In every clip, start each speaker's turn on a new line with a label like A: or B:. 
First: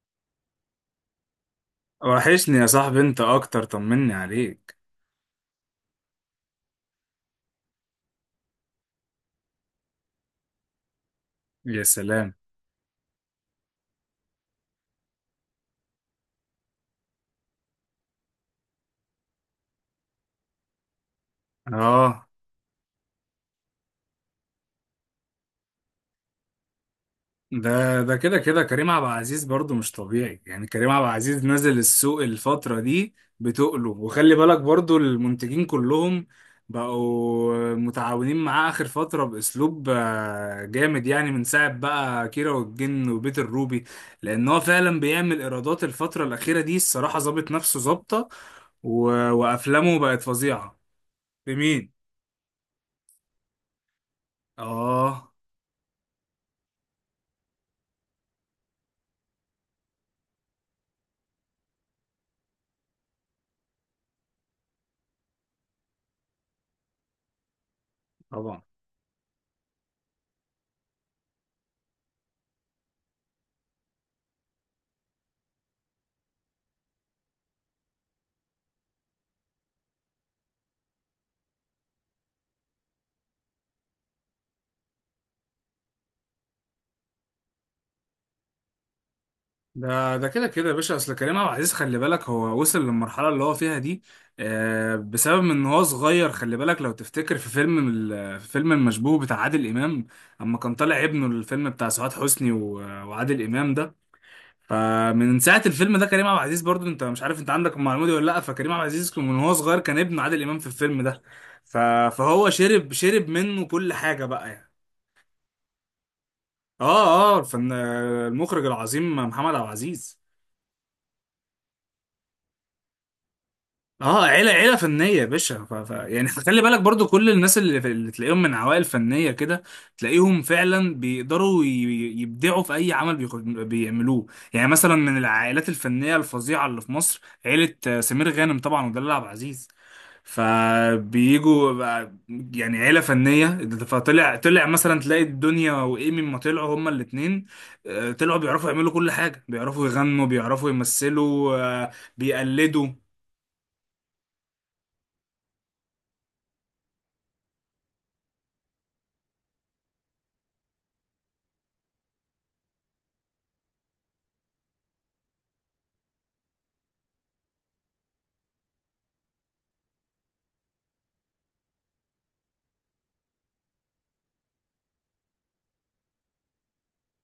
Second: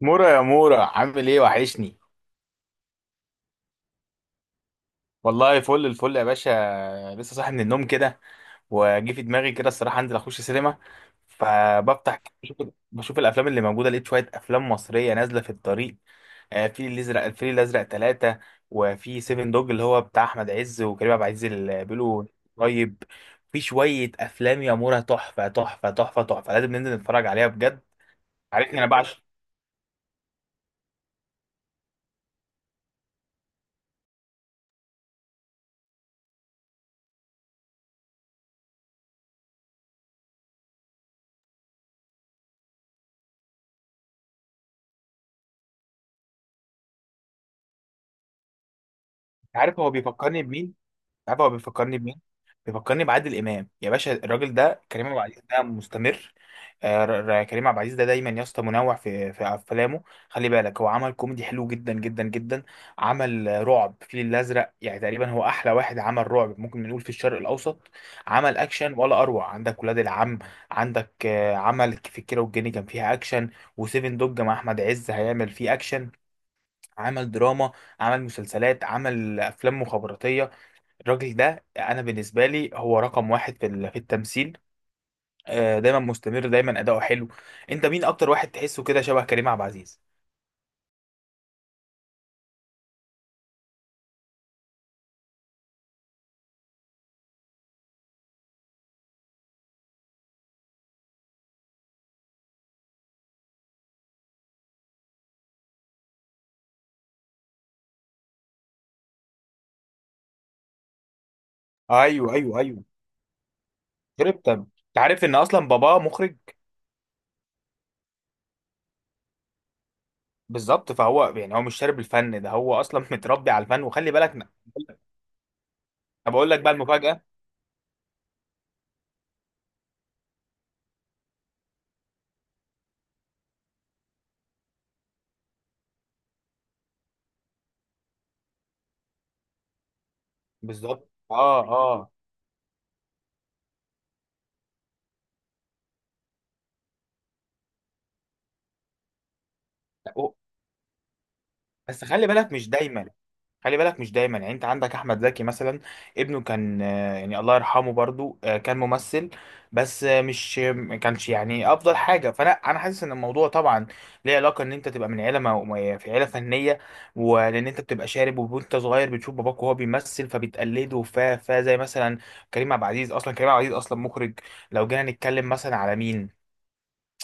A: مورا، يا مورا، عامل ايه؟ وحشني.
B: وحشني يا صاحبي، انت اكتر. طمني عليك.
A: والله فل الفل يا باشا. لسه صاحي من النوم كده وجي في دماغي كده الصراحه انزل اخش سينما.
B: يا
A: فبفتح
B: سلام.
A: بشوف, بشوف الافلام اللي موجوده. لقيت شويه افلام مصريه نازله في الطريق. في الازرق، الفيل الازرق ثلاثة، وفي سيفن دوج اللي هو بتاع احمد عز وكريم عبد العزيز اللي بيقولوا.
B: اه.
A: طيب، في شويه افلام يا مورا تحفه تحفه تحفه تحفه، لازم ننزل نتفرج عليها بجد.
B: ده كده
A: عارفني انا
B: كريم عبد
A: بعشق.
B: العزيز برضو مش طبيعي. يعني كريم عبد العزيز نزل السوق الفترة دي بتقله. وخلي بالك برضو المنتجين كلهم بقوا متعاونين معاه آخر فترة بأسلوب جامد، يعني من ساعة بقى كيرة والجن وبيت الروبي. لأن هو فعلا بيعمل إيرادات الفترة الأخيرة دي. الصراحة ظابط نفسه ظابطة.
A: عارف هو
B: وأفلامه بقت
A: بيفكرني بمين؟
B: فظيعة.
A: عارف هو
B: في مين؟
A: بيفكرني بمين؟ بيفكرني بعادل امام يا باشا. الراجل ده كريم عبد
B: آه
A: العزيز ده مستمر. كريم عبد العزيز ده دايما يا اسطى منوع في افلامه. خلي بالك هو عمل كوميدي حلو جدا جدا جدا. عمل رعب الفيل الازرق، يعني تقريبا هو احلى واحد عمل رعب، ممكن نقول في الشرق الاوسط. عمل
B: طبعا.
A: اكشن ولا اروع، عندك ولاد العم. عندك عمل في الكيرة والجن كان فيها اكشن، وسيفن دوج مع احمد عز هيعمل فيه اكشن. عمل دراما، عمل مسلسلات، عمل افلام مخابراتيه. الراجل ده انا بالنسبه لي هو رقم واحد في في التمثيل. دايما مستمر، دايما اداؤه حلو. انت مين اكتر واحد تحسه كده شبه كريم عبد العزيز؟
B: ده كده يا باشا، اصل كريم عبد العزيز خلي بالك هو وصل للمرحله اللي هو فيها دي بسبب ان هو صغير. خلي بالك لو تفتكر في فيلم في فيلم المشبوه بتاع عادل امام، اما كان طالع ابنه الفيلم بتاع سعاد حسني وعادل امام ده. فمن ساعه الفيلم ده كريم عبد العزيز برضو، انت مش عارف انت عندك المعلومه دي ولا لا؟ فكريم عبد العزيز كان من هو صغير كان ابن عادل امام في الفيلم ده. ف-
A: ايوه،
B: فهو
A: ايوه، ايوه.
B: شرب منه كل حاجه
A: شربت
B: بقى
A: انت؟
B: يعني.
A: عارف ان اصلا باباه مخرج.
B: اه اه، الفن المخرج العظيم محمد عبد العزيز.
A: بالظبط، فهو يعني هو مش شارب الفن ده، هو اصلا متربي على الفن. وخلي
B: اه،
A: بالك انا
B: عيله فنيه يا باشا. يعني
A: بقول لك
B: خلي
A: بقى
B: بالك برضو
A: المفاجاه.
B: كل الناس اللي تلاقيهم من عوائل فنيه كده، تلاقيهم فعلا بيقدروا يبدعوا في اي عمل بيعملوه. يعني مثلا من العائلات الفنيه الفظيعه اللي في مصر عيله سمير غانم طبعا ودلال عبد العزيز.
A: بالظبط، اه،
B: فبيجوا
A: اه.
B: بقى، يعني عيله فنيه. فطلع مثلا، تلاقي الدنيا وايمي ما طلعوا هما الاثنين، طلعوا بيعرفوا يعملوا كل حاجه، بيعرفوا
A: لا،
B: يغنوا
A: و-
B: بيعرفوا يمثلوا. آه،
A: بس خلي بالك مش
B: بيقلدوا.
A: دايما. خلي بالك مش دايما يعني. انت عندك احمد زكي مثلا، ابنه كان يعني الله يرحمه برضو كان ممثل، بس مش ما كانش يعني افضل حاجه. فانا حاسس ان الموضوع طبعا ليه علاقه، ان انت تبقى من عيله في عيله فنيه، ولان انت بتبقى شارب وانت صغير بتشوف باباك وهو بيمثل فبتقلده. ف زي مثلا كريم عبد العزيز، اصلا كريم عبد العزيز اصلا مخرج. لو جينا نتكلم مثلا على مين،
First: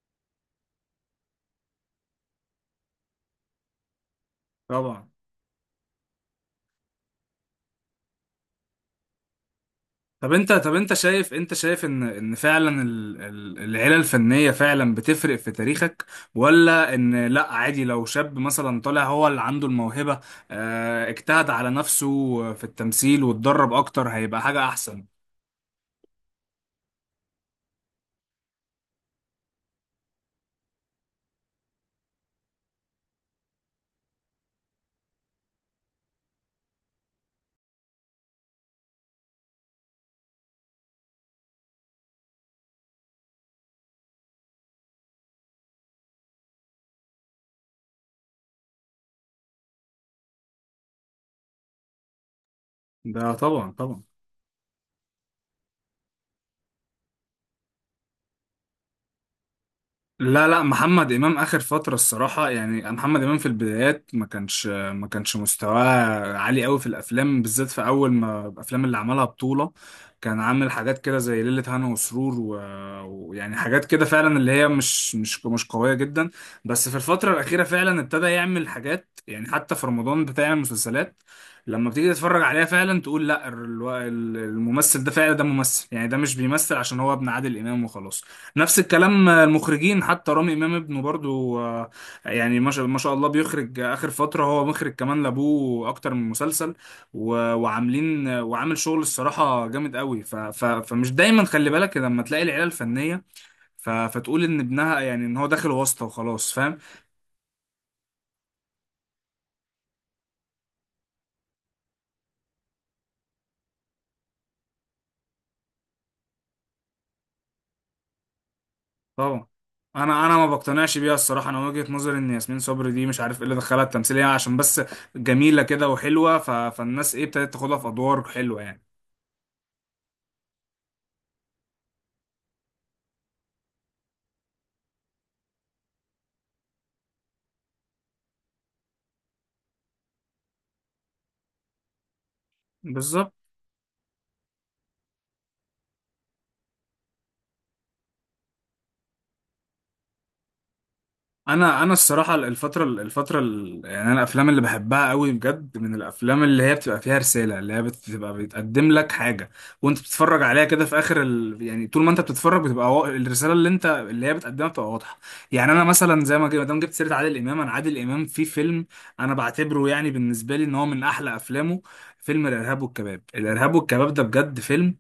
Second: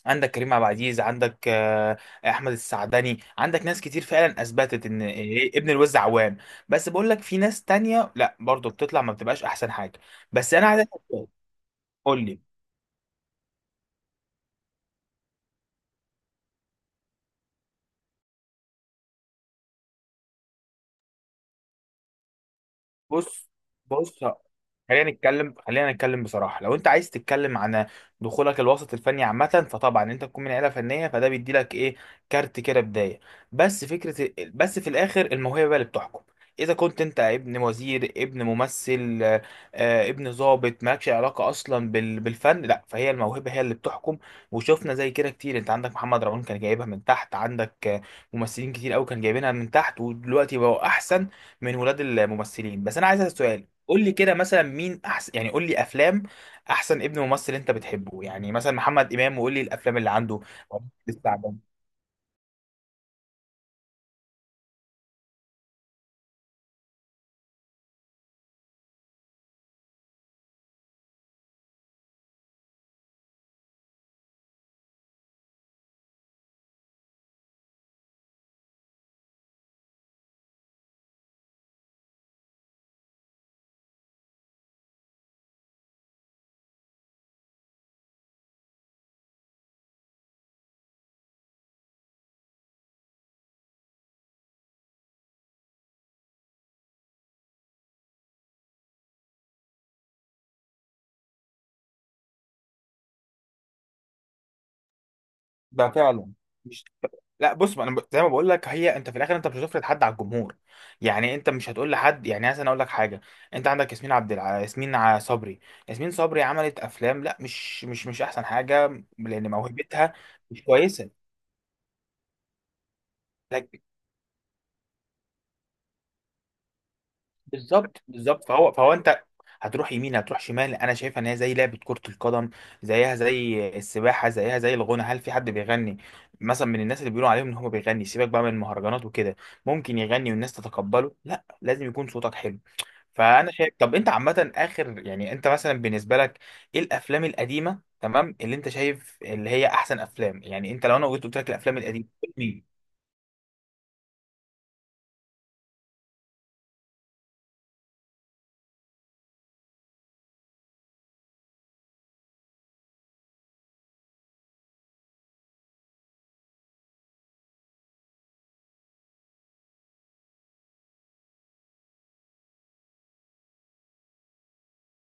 A: عندك كريم عبد العزيز، عندك احمد السعدني، عندك ناس كتير فعلا اثبتت ان
B: طبعا.
A: ابن الوز عوام. بس بقول لك في ناس تانية لا، برضو بتطلع ما بتبقاش احسن حاجه.
B: طب انت
A: بس انا
B: طب
A: عايز
B: انت شايف، انت شايف ان
A: قول
B: ان
A: لي.
B: فعلا العيله الفنيه فعلا بتفرق في تاريخك؟ ولا ان لا عادي لو شاب مثلا طالع هو اللي عنده الموهبه، اه، اجتهد على نفسه في التمثيل
A: بص،
B: واتدرب اكتر
A: بص،
B: هيبقى حاجه احسن؟
A: خلينا نتكلم، خلينا نتكلم بصراحه. لو انت عايز تتكلم عن دخولك الوسط الفني عامه، فطبعا انت تكون من عيله فنيه، فده بيدي لك ايه؟ كارت كده بدايه. بس فكره، بس في الاخر الموهبه بقى اللي بتحكم. اذا كنت انت ابن وزير، ابن ممثل، ابن ضابط، مالكش علاقه اصلا بالفن، لا، فهي الموهبه هي اللي بتحكم. وشفنا زي كده كتير، انت عندك محمد رمضان كان جايبها من تحت، عندك ممثلين كتير قوي كان جايبينها من تحت ودلوقتي بقوا احسن من ولاد الممثلين. بس انا عايز
B: ده
A: اسال سؤال،
B: طبعا طبعا.
A: قول لي كده مثلا مين احسن، يعني قول لي افلام احسن ابن ممثل انت بتحبه، يعني مثلا محمد امام، وقول لي الافلام اللي عنده.
B: لا لا، محمد امام
A: الثعبان؟
B: اخر فتره الصراحه، يعني محمد امام في البدايات ما كانش مستواه عالي قوي في الافلام، بالذات في اول ما الافلام اللي عملها بطوله، كان عامل حاجات كده زي ليله هنا وسرور ويعني حاجات كده فعلا اللي هي مش قويه جدا. بس في الفتره الاخيره فعلا ابتدى يعمل حاجات، يعني حتى في رمضان بتاع المسلسلات لما بتيجي تتفرج عليها فعلا تقول لا، الممثل ده فعلا ده ممثل، يعني ده مش بيمثل عشان هو ابن عادل امام وخلاص. نفس الكلام المخرجين، حتى رامي امام ابنه برضو يعني ما شاء الله، بيخرج اخر فتره هو مخرج كمان لابوه اكتر من مسلسل. وعامل شغل الصراحه جامد قوي. ف ف فمش دايما خلي بالك لما تلاقي العيله الفنيه، ف فتقول ان ابنها يعني ان هو داخل
A: ده
B: واسطه
A: فعلا
B: وخلاص، فاهم.
A: مش. لا بص، ما انا ب- زي ما بقول لك، هي انت في الاخر انت مش هتفرض حد على الجمهور. يعني انت مش هتقول لحد يعني، مثلا اقول لك حاجه، انت عندك ياسمين عبد الع... ياسمين ع- صبري. ياسمين صبري عملت افلام، لا، مش احسن حاجه
B: طبعا.
A: لان موهبتها
B: انا ما
A: مش
B: بقتنعش
A: كويسه.
B: بيها الصراحه. انا وجهه نظري ان ياسمين صبري دي مش عارف ايه اللي دخلها التمثيليه عشان بس جميله كده وحلوه، ف فالناس ايه ابتدت تاخدها في
A: بالظبط،
B: ادوار
A: بالظبط،
B: حلوه
A: فهو
B: يعني.
A: فهو انت هتروح يمين هتروح شمال. انا شايفها ان هي زي لعبه كره القدم، زيها زي السباحه، زيها زي الغنى. هل في حد بيغني مثلا من الناس اللي بيقولوا عليهم ان هو بيغني، سيبك بقى من المهرجانات وكده، ممكن يغني والناس تتقبله؟ لا، لازم يكون صوتك حلو.
B: بالظبط.
A: فانا شايف. طب انت عامه، اخر يعني انت مثلا بالنسبه لك ايه الافلام القديمه تمام اللي انت شايف اللي هي احسن افلام؟ يعني انت لو انا قلت، قلت لك الافلام
B: انا
A: القديمه.
B: الصراحه الفتره يعني انا الافلام اللي بحبها قوي بجد من الافلام اللي هي بتبقى فيها رساله، اللي هي بتبقى بتقدم لك حاجه وانت بتتفرج عليها كده في يعني طول ما انت بتتفرج بتبقى الرساله اللي انت اللي هي بتقدمها بتبقى واضحه. يعني انا مثلا زي ما جي- ما دام جبت سيره عادل امام، انا عادل امام في فيلم انا بعتبره يعني بالنسبه لي ان هو من احلى افلامه، فيلم الارهاب والكباب. الارهاب والكباب ده بجد فيلم،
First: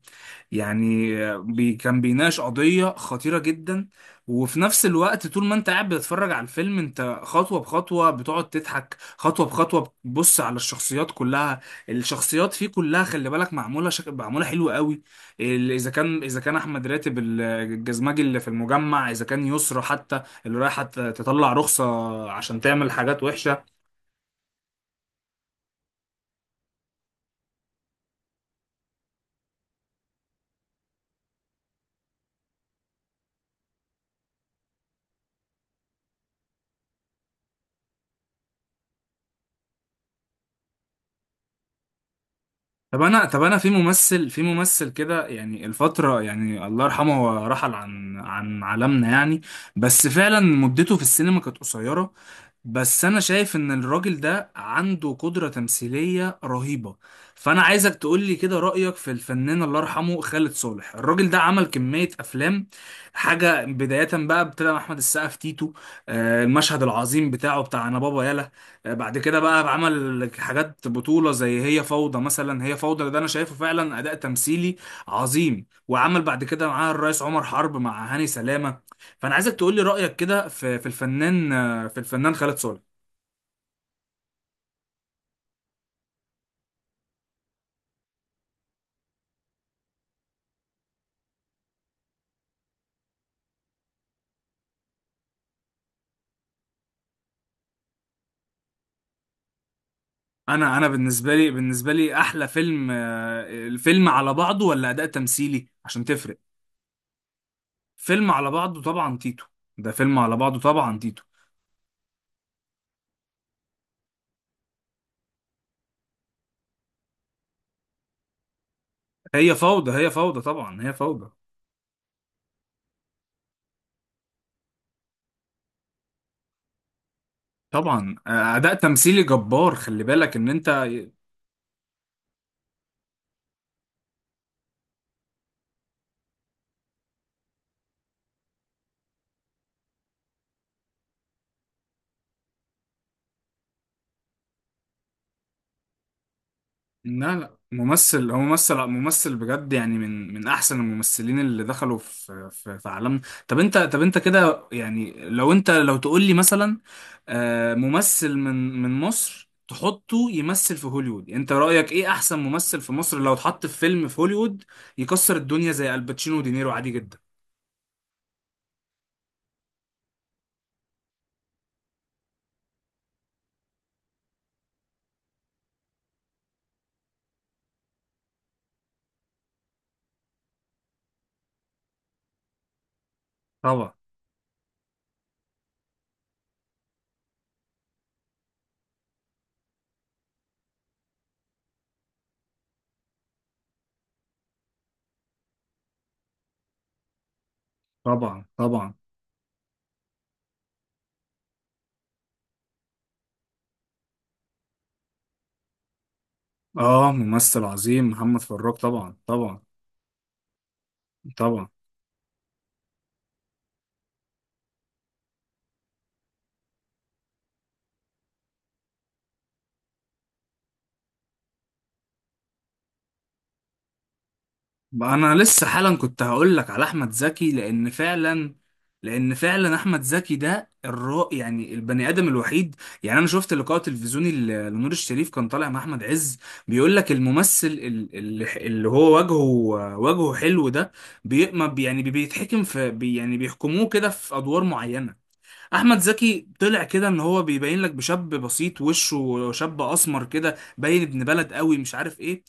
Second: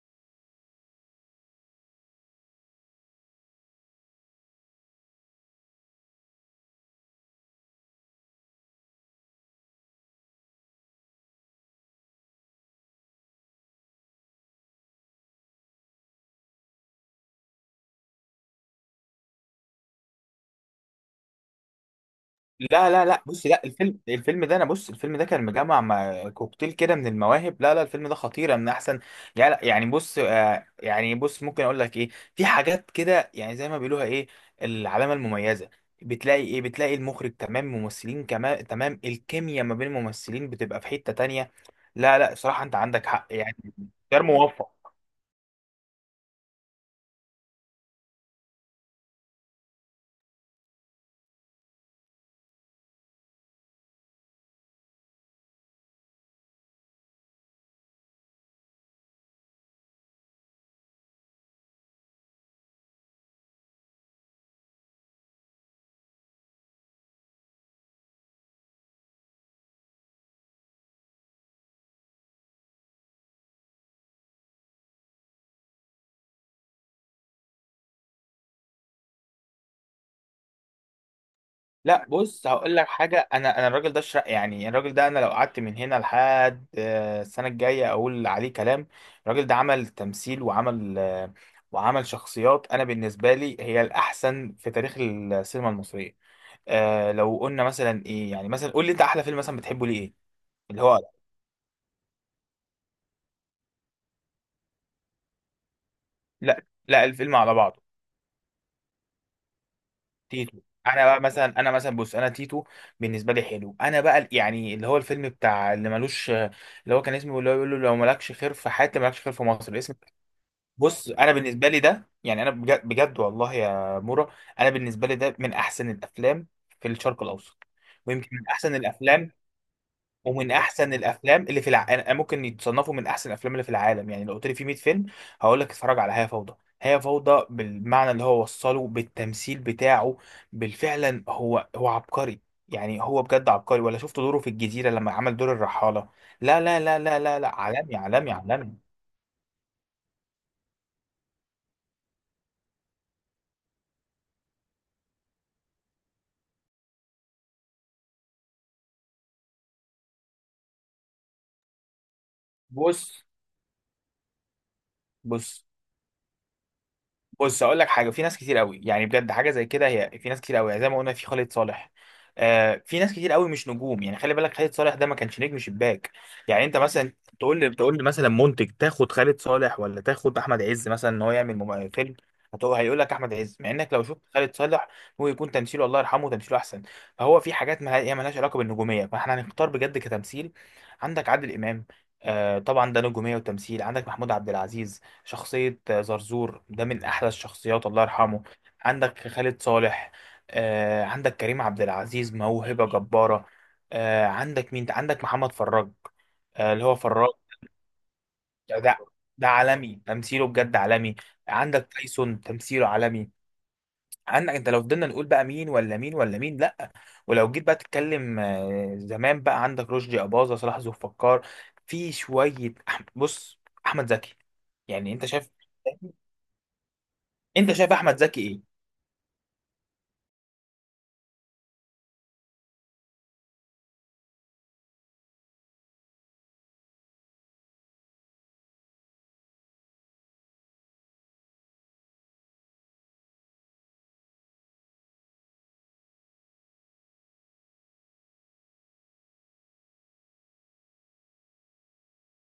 B: يعني بي كان بيناقش قضية خطيرة جدا، وفي نفس الوقت طول ما انت قاعد بتتفرج على الفيلم انت خطوة بخطوة بتقعد تضحك، خطوة بخطوة بتبص على الشخصيات كلها. الشخصيات فيه كلها خلي بالك معمولة معمولة حلوة قوي. اذا كان احمد راتب الجزمجي اللي في المجمع، اذا كان يسرى حتى اللي رايحة تطلع رخصة عشان تعمل
A: لا لا
B: حاجات
A: لا، بص، لا،
B: وحشة.
A: الفيلم الفيلم ده، انا بص، الفيلم ده كان مجمع مع كوكتيل كده من المواهب. لا لا، الفيلم ده خطيره، من احسن، يعني، لا، يعني بص آه، يعني بص ممكن اقول لك ايه، في حاجات كده يعني زي ما بيقولوها ايه، العلامه المميزه. بتلاقي ايه؟ بتلاقي المخرج تمام، ممثلين كمان تمام، الكيمياء ما بين الممثلين بتبقى في حته تانية. لا لا صراحه، انت
B: طب
A: عندك
B: انا
A: حق
B: طب
A: يعني.
B: انا في
A: غير
B: ممثل، في ممثل
A: موفق.
B: كده يعني الفتره، يعني الله يرحمه هو رحل عن عن عالمنا يعني، بس فعلا مدته في السينما كانت قصيره، بس انا شايف ان الراجل ده عنده قدره تمثيليه رهيبه. فانا عايزك تقول لي كده رايك في الفنان الله يرحمه خالد صالح. الراجل ده عمل كميه افلام. حاجه بدايه بقى، ابتدى مع احمد السقا في تيتو، المشهد العظيم بتاعه بتاع انا بابا يلا. بعد كده بقى عمل حاجات بطولة زي هي فوضى مثلا. هي فوضى ده انا شايفه فعلا اداء تمثيلي عظيم. وعمل بعد كده معاه الرئيس عمر حرب مع هاني سلامة. فانا عايزك تقول لي رأيك كده في الفنان، في
A: لا
B: الفنان
A: بص،
B: خالد
A: هقول
B: صالح.
A: لك حاجه، انا الراجل ده شر... يعني الراجل ده انا لو قعدت من هنا لحد السنه الجايه اقول عليه كلام. الراجل ده عمل تمثيل وعمل وعمل شخصيات، انا بالنسبه لي هي الاحسن في تاريخ السينما المصريه. آه، لو قلنا مثلا ايه، يعني مثلا قول لي انت احلى فيلم مثلا بتحبه ليه ايه
B: انا
A: اللي
B: انا
A: هو.
B: بالنسبة لي احلى فيلم الفيلم على بعضه ولا اداء تمثيلي، عشان تفرق.
A: لا لا، الفيلم على بعضه
B: فيلم على بعضه طبعا تيتو. ده فيلم على
A: تيتو.
B: بعضه طبعا
A: انا بقى
B: تيتو.
A: مثلا، انا مثلا بص، انا تيتو بالنسبه لي حلو. انا بقى يعني اللي هو الفيلم بتاع اللي ملوش، اللي هو كان اسمه، اللي هو بيقول له لو مالكش خير في حياتي مالكش خير في
B: هي
A: مصر،
B: فوضى،
A: اسم.
B: هي فوضى طبعا، هي
A: بص
B: فوضى.
A: انا بالنسبه لي ده يعني انا بجد, بجد والله يا مورا، انا بالنسبه لي ده من احسن الافلام في الشرق الاوسط،
B: طبعا
A: ويمكن من
B: اداء
A: احسن
B: تمثيلي
A: الافلام،
B: جبار، خلي بالك ان
A: ومن
B: انت.
A: احسن الافلام اللي في الع... أنا- ممكن يتصنفوا من احسن الافلام اللي في العالم. يعني لو قلت لي في 100 فيلم، هقول لك اتفرج على هي فوضى. هي فوضى بالمعنى اللي هو وصله بالتمثيل بتاعه. بالفعلا هو عبقري، يعني هو بجد عبقري. ولا شفت دوره في الجزيرة لما عمل دور الرحالة؟ لا لا لا لا
B: لا
A: لا لا،
B: لا
A: عالمي
B: ممثل،
A: عالمي
B: هو
A: عالمي.
B: ممثل ممثل بجد، يعني من احسن الممثلين اللي دخلوا في عالمنا. طب انت كده يعني لو انت لو تقول لي مثلا ممثل من مصر تحطه يمثل في هوليوود، انت رأيك ايه احسن ممثل في مصر
A: بص،
B: لو اتحط في فيلم في هوليوود يكسر
A: بص،
B: الدنيا زي الباتشينو ودينيرو عادي جدا؟
A: بص، اقول لك حاجه. في ناس كتير قوي يعني بجد حاجه زي كده، هي في ناس كتير قوي يعني زي ما قلنا في خالد صالح. آه، في ناس كتير قوي مش نجوم، يعني خلي بالك خالد صالح ده ما كانش نجم شباك. يعني انت مثلا تقول لي مثلا منتج، تاخد خالد صالح ولا تاخد احمد عز مثلا ان هو يعمل فيلم، هتقول، هيقول لك احمد عز، مع
B: طبعا.
A: انك لو شفت خالد صالح هو يكون تمثيله، الله يرحمه، تمثيله احسن. فهو في حاجات ما هي مالهاش علاقه بالنجوميه، فاحنا هنختار بجد كتمثيل. عندك عادل امام، آه طبعا ده نجوميه وتمثيل. عندك محمود عبد العزيز، شخصية زرزور ده من أحلى الشخصيات، الله يرحمه.
B: طبعا. طبعا.
A: عندك خالد صالح. عندك كريم عبد العزيز، موهبة جبارة. عندك مين؟ عندك محمد فراج، اللي هو
B: اه
A: فراج.
B: ممثل عظيم محمد فراج
A: ده
B: طبعا.
A: ده
B: طبعا.
A: عالمي، تمثيله بجد عالمي.
B: طبعا
A: عندك تايسون، تمثيله عالمي. عندك، انت لو فضلنا نقول بقى مين ولا مين ولا مين، لا. ولو جيت بقى تتكلم زمان بقى، عندك رشدي أباظة، صلاح ذو الفقار، في شوية أح- بص، أحمد زكي. يعني
B: بقى،
A: انت
B: انا
A: شايف،
B: لسه حالا كنت هقول لك على احمد زكي،
A: انت
B: لان
A: شايف احمد زكي
B: فعلا
A: ايه؟
B: لان فعلا احمد زكي ده الرا يعني البني ادم الوحيد. يعني انا شفت لقاء تلفزيوني لنور الشريف كان طالع مع احمد عز، بيقول لك الممثل اللي هو وجهه حلو ده بي ما بي- يعني بيتحكم في بي، يعني بيحكموه كده في ادوار معينة. احمد زكي طلع كده ان هو بيبين لك بشاب بسيط، وشه شاب اسمر كده باين ابن بلد قوي مش عارف ايه،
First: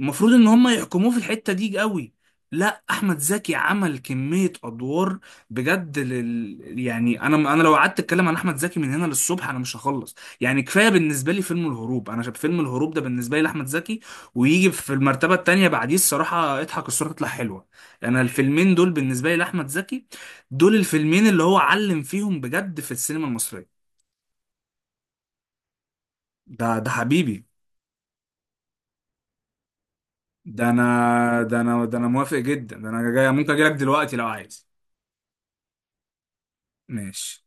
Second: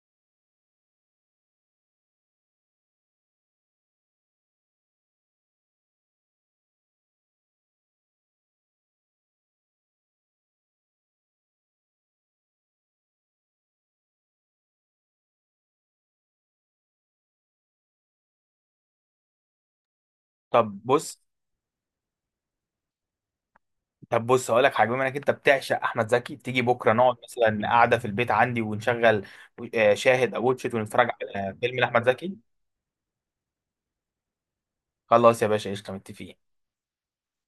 B: المفروض ان هم يحكموه في الحتة دي قوي، لا احمد زكي عمل كمية ادوار بجد يعني انا لو قعدت اتكلم عن احمد زكي من هنا للصبح انا مش هخلص. يعني كفاية بالنسبة لي فيلم الهروب، انا شايف فيلم الهروب ده بالنسبة لي لاحمد زكي، ويجي في المرتبة التانية بعديه الصراحة اضحك الصورة تطلع حلوة. انا الفيلمين دول بالنسبة لي لاحمد زكي، دول
A: طب بص،
B: الفيلمين اللي هو علم فيهم بجد في السينما المصرية.
A: طب بص، هقول لك حاجه، بما انك انت بتعشق احمد زكي، تيجي
B: ده ده
A: بكره نقعد
B: حبيبي.
A: مثلا قاعده في البيت عندي ونشغل شاهد او
B: ده
A: واتشت ونتفرج
B: انا
A: على
B: ده
A: فيلم
B: انا ده
A: لاحمد
B: انا
A: زكي.
B: موافق جدا، ده انا جاي، ممكن اجي لك دلوقتي لو عايز.
A: خلاص يا باشا، قشطه، متفقين.
B: ماشي.